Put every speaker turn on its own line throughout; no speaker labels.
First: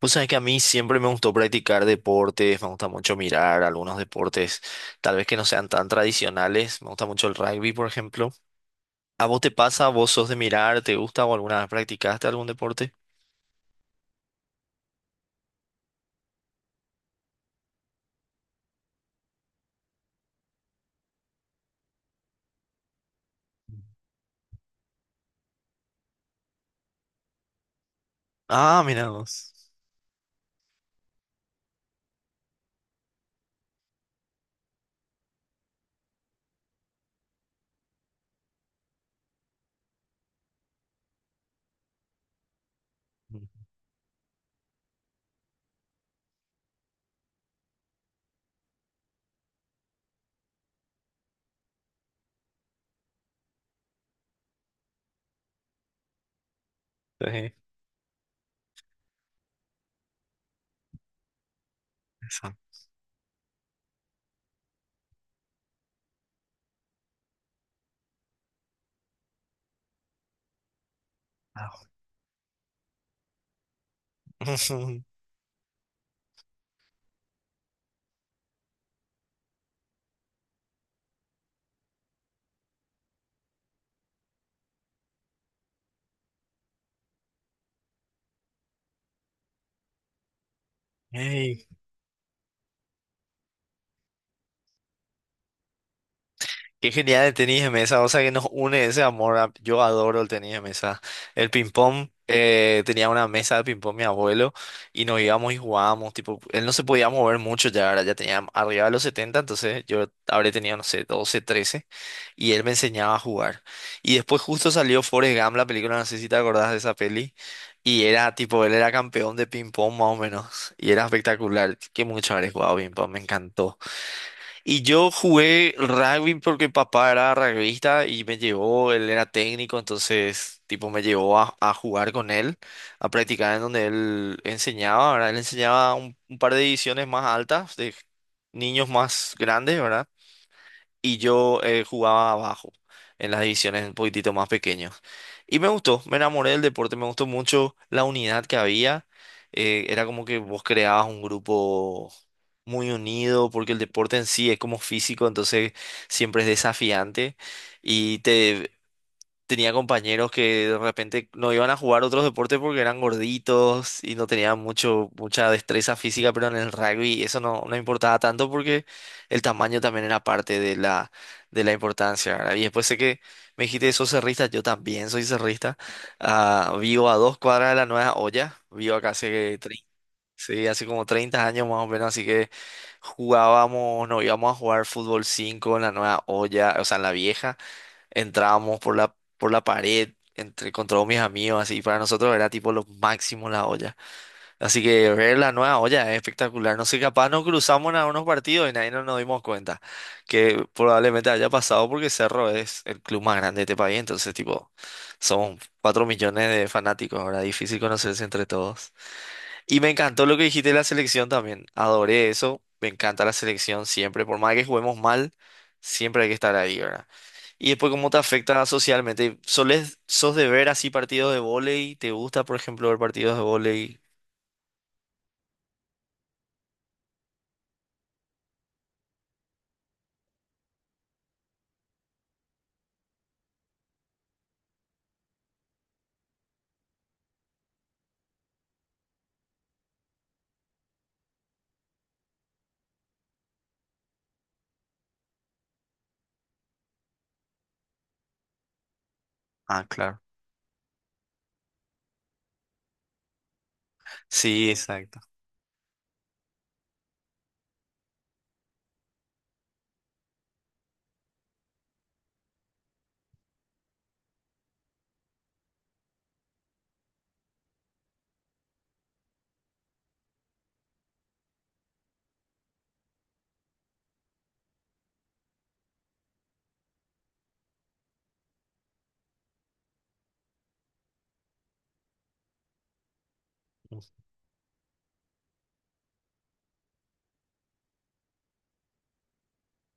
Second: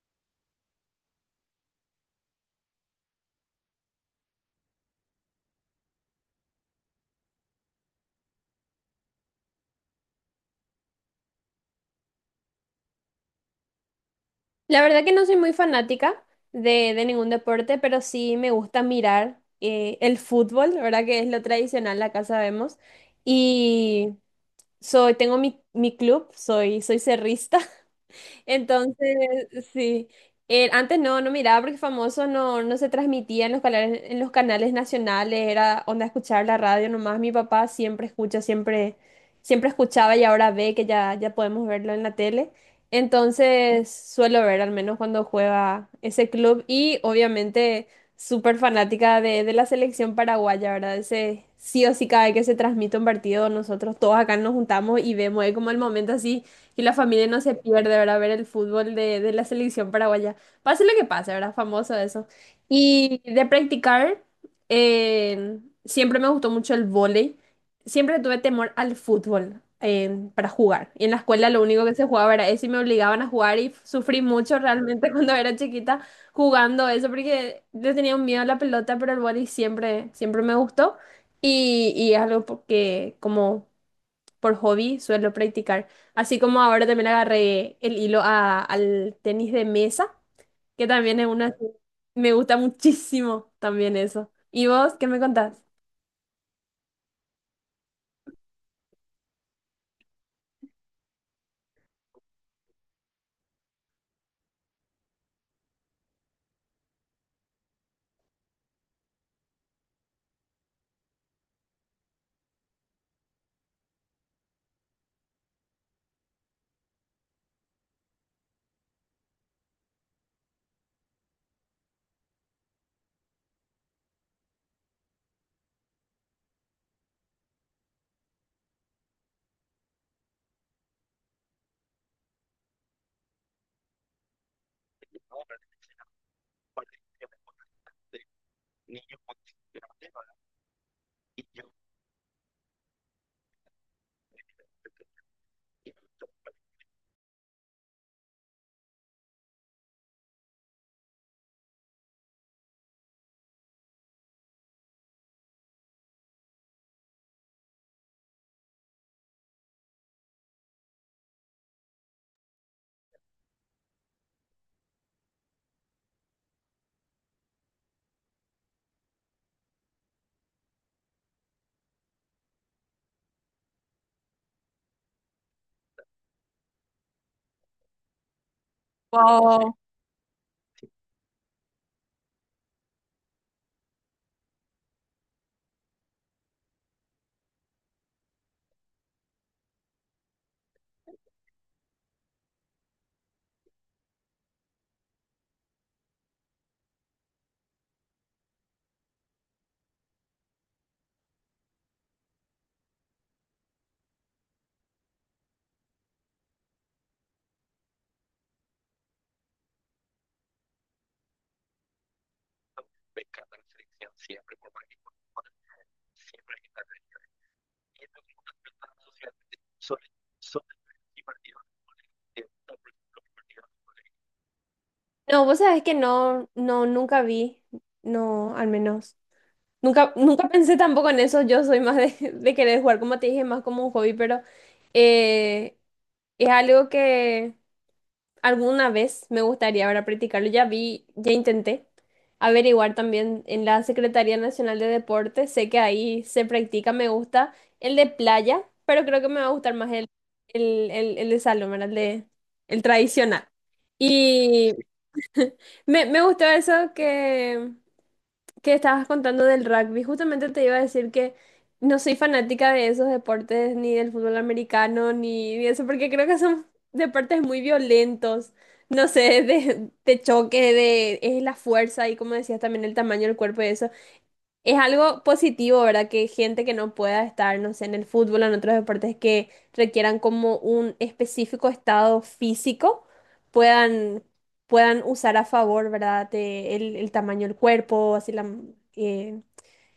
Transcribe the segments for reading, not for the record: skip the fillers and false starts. Pues sabes que a mí siempre me gustó practicar deportes, me gusta mucho mirar algunos deportes, tal vez que no sean tan tradicionales, me gusta mucho el rugby, por ejemplo. ¿A vos te pasa? ¿Vos sos de mirar? ¿Te gusta o alguna vez practicaste algún deporte?
La verdad que no soy muy fanática de ningún deporte, pero sí me gusta mirar el fútbol, la verdad que es lo tradicional, acá sabemos. Y soy, tengo mi club, soy cerrista.
Ah, mira
Entonces,
vos.
sí. Antes no miraba porque famoso no se transmitía en los canales nacionales, era onda escuchar la radio nomás. Mi papá siempre escucha, siempre, siempre escuchaba y ahora ve que ya, ya podemos verlo en la tele.
Ujú.
Entonces suelo ver al menos cuando juega ese club y obviamente súper fanática de la selección paraguaya, ¿verdad? Ese sí o sí cada vez que se transmite un partido, nosotros todos acá nos juntamos y vemos, es como el momento así. Y la familia no se
Sí,
pierde, ¿verdad? Ver el fútbol de la selección paraguaya. Pase lo que pase, ¿verdad? Famoso eso.
eso.
Y de practicar, eh, siempre me gustó mucho el vóley. Siempre tuve temor al fútbol para jugar. Y en la escuela lo único
Ah.
que se jugaba era eso y me obligaban a jugar y sufrí mucho realmente cuando era chiquita jugando eso porque le tenía un miedo a la pelota, pero el vóley siempre, siempre me gustó. Y es algo que como por hobby suelo practicar. Así como ahora también agarré el hilo al tenis de mesa, que también es una... Me gusta muchísimo también eso. ¿Y vos qué me contás?
Qué genial el tenis de mesa, o sea que nos une ese amor. Yo adoro el tenis de mesa. El ping-pong, tenía una mesa de ping-pong mi abuelo y nos íbamos y jugábamos. Tipo, él no se podía mover mucho ya, ahora ya tenía arriba de los 70, entonces yo habré tenido, no sé, 12 13, y él me enseñaba a jugar. Y después justo salió Forrest Gump, la película, no sé si te acordás de esa peli, y era tipo, él era campeón de ping-pong más o menos y era espectacular. Qué mucho haber jugado ping-pong, me encantó. Y yo jugué rugby porque papá era rugbyista y me llevó, él era técnico, entonces tipo me llevó a jugar con él, a practicar en donde él enseñaba, ¿verdad? Él enseñaba un par de divisiones más altas, de niños más grandes, ¿verdad? Y yo jugaba abajo, en las divisiones un poquitito más pequeños. Y me gustó, me enamoré del deporte, me gustó mucho la unidad que había. Era como que vos creabas un grupo muy unido, porque el deporte en sí es como físico, entonces siempre es desafiante y te tenía compañeros que de repente no iban a jugar otros deportes porque eran gorditos y no tenían mucha destreza física, pero en el rugby eso no, no importaba tanto porque el tamaño también era parte de de la importancia, ¿verdad? Y después sé que me dijiste, sos cerrista, yo también soy cerrista. Ah, vivo a dos cuadras de la Nueva Olla, vivo acá hace,
Wow.
sí, hace como 30 años más o menos, así que jugábamos, no íbamos a jugar fútbol 5 en la Nueva Olla, o sea, en la vieja. Entrábamos por por la pared entre, con todos mis amigos, así. Para nosotros era tipo lo máximo la olla. Así que ver la nueva olla es espectacular. No sé, capaz nos cruzamos en algunos partidos y nadie no nos dimos cuenta. Que probablemente haya pasado porque Cerro es el club más grande de este país. Entonces, tipo, somos 4 millones de fanáticos. Ahora difícil conocerse entre todos. Y me encantó lo que dijiste de la selección también. Adoré eso. Me encanta la selección siempre. Por más que juguemos mal, siempre hay que estar ahí, ¿verdad? Y después, ¿cómo te afecta socialmente? Sos de ver así partidos de vóley? ¿Te gusta, por ejemplo, ver partidos de vóley?
No, vos sabés que no, no, nunca vi, no, al menos. Nunca, nunca pensé tampoco en eso, yo soy más de, de querer jugar, como te dije, más como un hobby, pero eh, es algo que... Alguna vez me gustaría ahora practicarlo. Ya vi, ya intenté averiguar también en la Secretaría Nacional de Deportes. Sé que ahí se practica, me gusta el de playa, pero creo que me va a gustar
Ah,
más
claro.
el de salón, ¿verdad? El de, el tradicional.
Sí,
Y
exacto.
me gustó eso que estabas contando del rugby, justamente te iba a decir que no soy fanática de esos deportes, ni del fútbol americano, ni de eso, porque creo que son deportes muy violentos. No sé, de choque, de es la fuerza y como decías también el tamaño del cuerpo y eso. Es algo positivo, ¿verdad? Que gente que no pueda estar, no sé, en el fútbol o en otros deportes que requieran como un específico estado físico, puedan, puedan usar a favor, ¿verdad? De el tamaño del cuerpo, así la... eh,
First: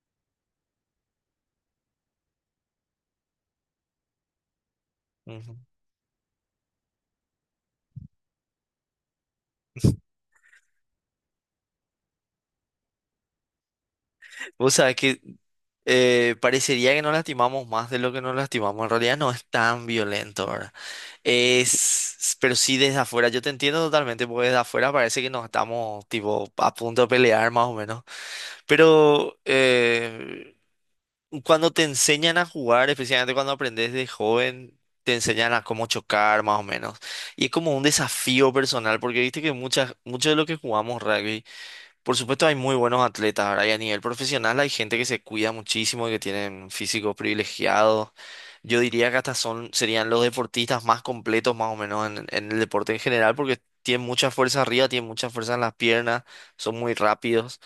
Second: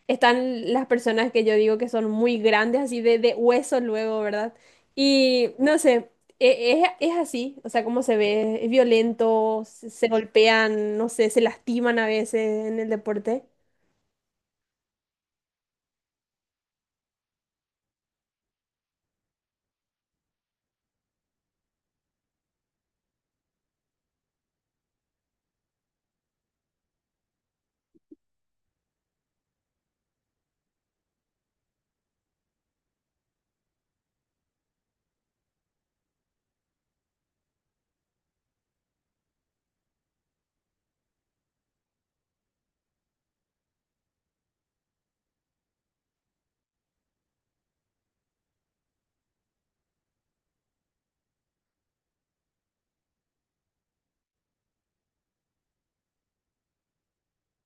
están las personas que yo digo que son muy grandes, así de hueso luego, ¿verdad? Y
Ujú.
no sé, es así, o sea, como se ve, es violento, se golpean, no sé, se lastiman a veces en el deporte.
Vos sabés que parecería que nos lastimamos más de lo que nos lastimamos. En realidad no es tan violento, ¿verdad? Es, pero sí desde afuera, yo te entiendo totalmente, porque desde afuera parece que nos estamos tipo a punto de pelear más o menos. Pero cuando te enseñan a jugar, especialmente cuando aprendes de joven, te enseñan a cómo chocar más o menos. Y es como un desafío personal, porque viste que muchos de los que jugamos rugby, por supuesto hay muy buenos atletas, ahora y a nivel profesional hay gente que se cuida muchísimo y que tienen físicos privilegiados. Yo diría que hasta serían los deportistas más completos más o menos en el deporte en general, porque tienen mucha fuerza arriba, tienen mucha fuerza en las piernas, son muy rápidos.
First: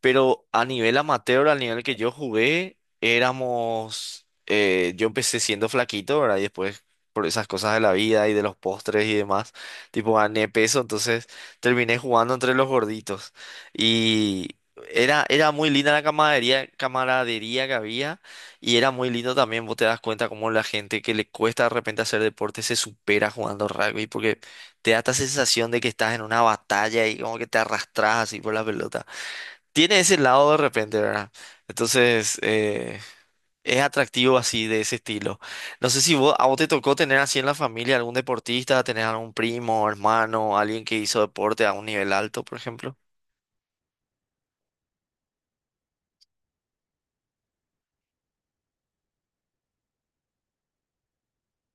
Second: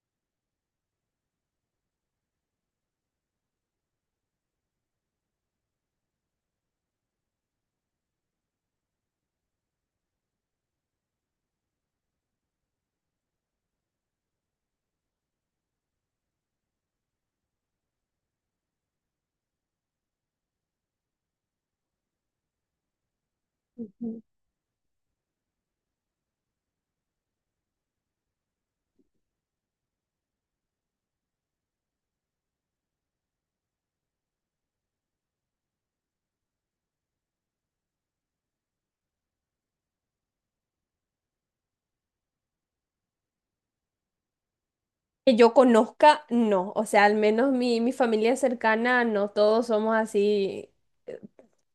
Pero a nivel amateur, al nivel que yo jugué, éramos... yo empecé siendo flaquito, ¿verdad? Y después, por esas cosas de la vida y de los postres y demás, tipo gané peso, entonces terminé jugando entre los gorditos. Y era muy linda la camaradería, camaradería que había y era muy lindo también, vos te das cuenta cómo la gente que le cuesta de repente hacer deporte se supera jugando rugby
Ujú.
porque te da esta sensación de que estás en una batalla y como que te arrastras así por la pelota, tiene ese lado de repente, ¿verdad? Entonces, es atractivo así de ese estilo. No sé si vos, a vos te tocó tener así en la familia algún deportista, tener algún primo, hermano, alguien que hizo deporte a un nivel alto, por ejemplo.
Que yo conozca, no. O sea, al menos mi familia cercana, no todos somos así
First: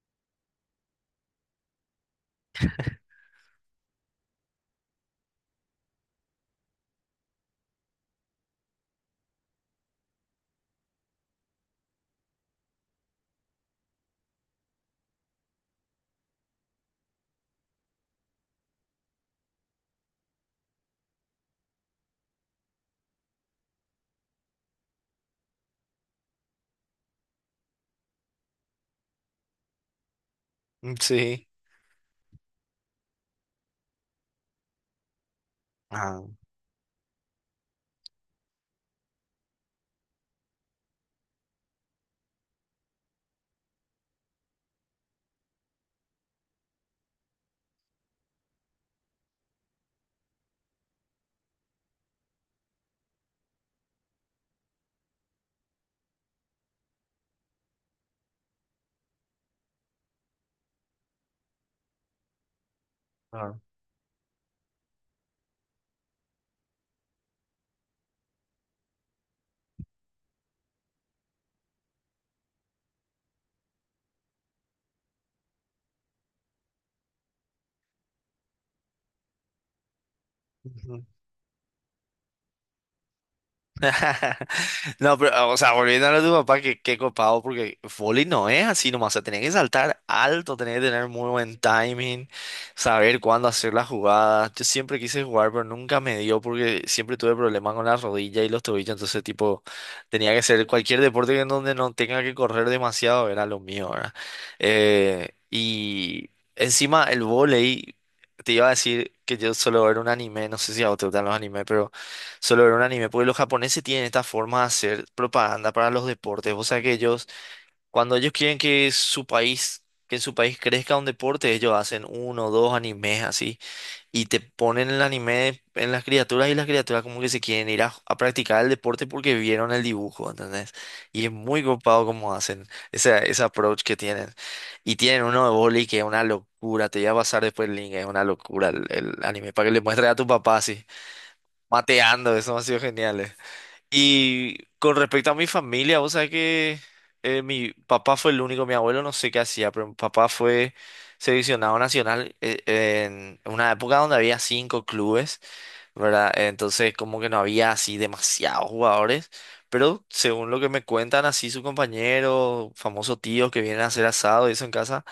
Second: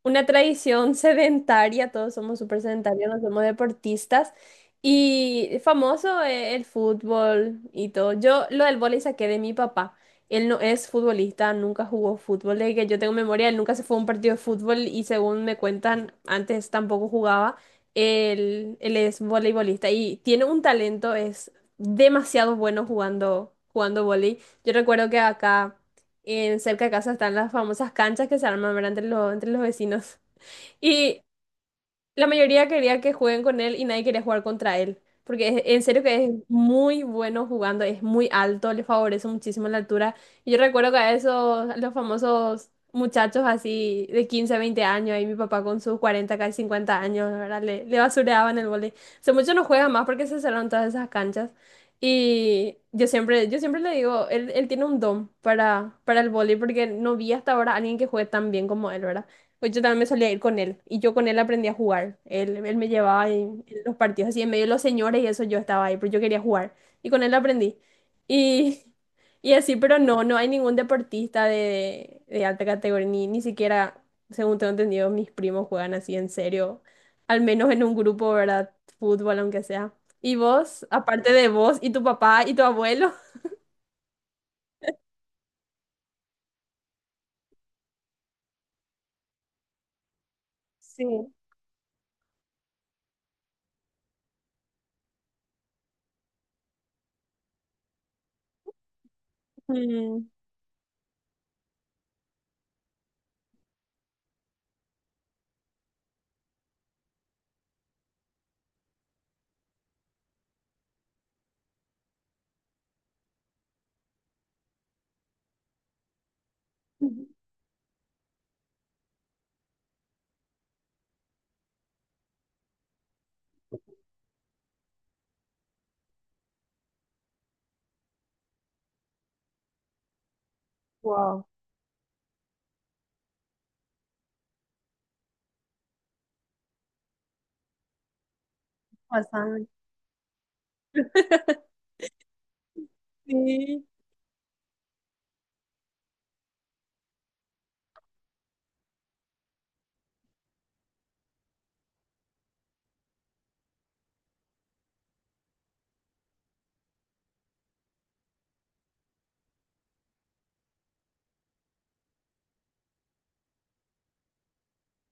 una tradición sedentaria, todos somos súper sedentarios, no somos deportistas. Y famoso el fútbol y todo. Yo lo del vóley saqué de mi papá. Él no es futbolista, nunca jugó fútbol. Desde que yo tengo memoria, él nunca se fue a un partido de fútbol y según me cuentan, antes tampoco jugaba. Él es voleibolista y tiene un talento, es demasiado bueno jugando, jugando vóley. Yo recuerdo que acá. En cerca de casa están las famosas canchas que se arman, ¿verdad? Entre los, entre los vecinos.
Mm,
Y
sí.
la mayoría quería que jueguen con él y nadie quería jugar contra él. Porque en serio que
Ah,
es muy bueno jugando, es muy alto, le favorece muchísimo la altura. Y yo recuerdo que a esos, a los famosos muchachos así de 15 20 años, ahí mi papá con sus 40 casi 50 años, ¿verdad? Le basureaban el vóley. Hace mucho no juega más porque se cerraron todas esas canchas. Y yo siempre le digo, él tiene un don para el vóley porque no vi hasta ahora a alguien que juegue tan bien como él, ¿verdad? Pues yo también me solía ir con él y yo con él aprendí a jugar. Él me llevaba
claro.
en los partidos así en medio de los señores y eso yo estaba ahí, pero yo quería jugar y con él aprendí. Y, y así, pero no, no hay ningún deportista de alta categoría, ni, ni siquiera, según tengo entendido, mis primos juegan así en serio, al menos en un grupo, ¿verdad? Fútbol, aunque sea. Y vos, aparte de vos y tu papá y tu abuelo.
No, pero, o sea, volviendo a lo de tu papá, que qué copado, porque vóley no es así nomás, o sea, tenés que saltar alto, tenés que
Sí.
tener muy buen timing, saber cuándo hacer las jugadas. Yo siempre quise jugar, pero nunca me dio porque siempre tuve problemas con la rodilla y los tobillos, entonces, tipo, tenía que hacer cualquier deporte que en donde no tenga que correr demasiado, era lo mío, ¿verdad? Y encima el vóley, te iba a decir que yo solo ver un anime, no sé si a vos te gustan los animes, solo ver un anime, porque los japoneses tienen esta forma de hacer propaganda para los deportes. O sea que
Mm.
ellos, cuando ellos quieren que su país, que en su país crezca un deporte, ellos hacen uno o dos animes así y te ponen el anime en las criaturas y las criaturas como que se quieren ir a practicar el deporte porque vieron el dibujo, ¿entendés? Y es
Wow.
muy copado como hacen ese approach que tienen. Y tienen uno de boli que es una locura, te voy a pasar después el link, es una locura el anime,
Pasaban.
para que le muestres a tu papá así, mateando, eso ha sido genial.
Sí.
Y con respecto a mi familia, vos sabés que mi papá fue el único, mi abuelo no sé qué hacía, pero mi papá fue seleccionado nacional en una época donde había 5 clubes, ¿verdad? Entonces como que no había así demasiados jugadores, pero según lo que me cuentan así su compañero, famoso tío que vienen a hacer asado y eso en casa,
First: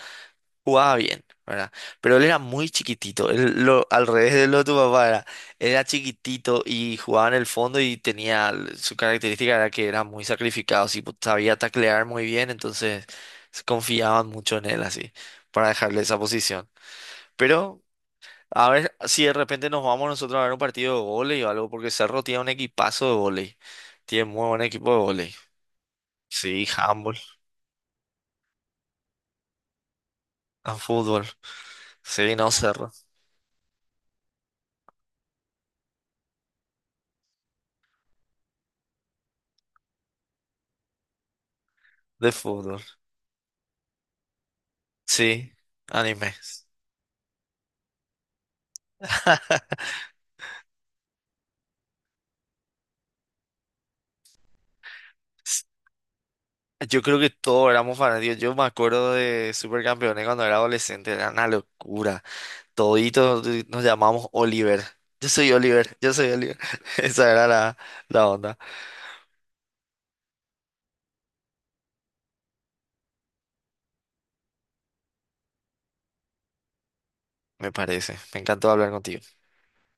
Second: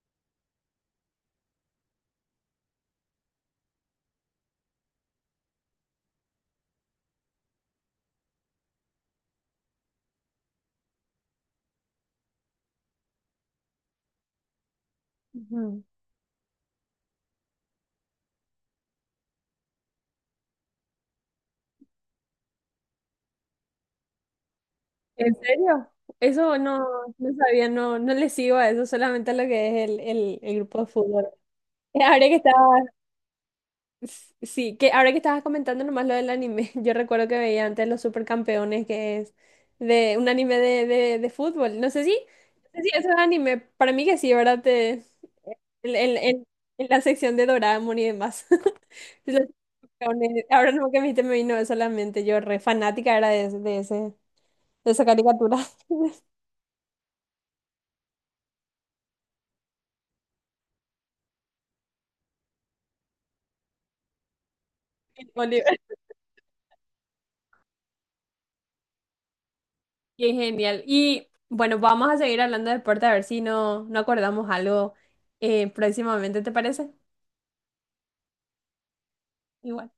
jugaba bien, ¿verdad? Pero él era muy chiquitito, él, lo, al revés de lo de tu papá era, era chiquitito y jugaba en el fondo y tenía, su característica era que era muy sacrificado, sí, pues, sabía taclear muy bien, entonces se confiaban mucho en él así, para
Ujú.
dejarle esa posición. Pero a ver si de repente nos vamos nosotros a ver un partido de vóley o algo, porque Cerro tiene un equipazo de vóley, tiene muy buen equipo de
¿En
vóley.
serio? Eso
Sí,
no,
handball,
no sabía, no, no le sigo a eso, solamente a lo que es el
a
grupo de
fútbol.
fútbol. Eh, Ahora que
Sí, no,
estabas,
Cerro,
sí, que ahora que estabas comentando nomás lo del anime, yo recuerdo que veía antes los supercampeones, que es de un anime de fútbol. No sé si,
de
no sé
fútbol.
si eso es anime, para mí que sí, ¿verdad? Te,
Sí,
en, en-
anime.
en- en la sección de Doraemon y demás. Los supercampeones. Ahora no que me dijiste, me vino eso a la mente, yo re fanática era de, de ese, de esa caricatura.
Yo creo que todos éramos fanáticos. Yo me acuerdo de Supercampeones cuando era adolescente, era una locura. Toditos nos llamamos Oliver. Yo soy
Oliver.
Oliver, yo soy Oliver. Esa era la, la onda,
Qué genial. Y bueno, vamos a seguir hablando de deporte a ver si no, no acordamos algo próximamente, ¿te parece?
me parece. Me encantó hablar contigo.
Igual.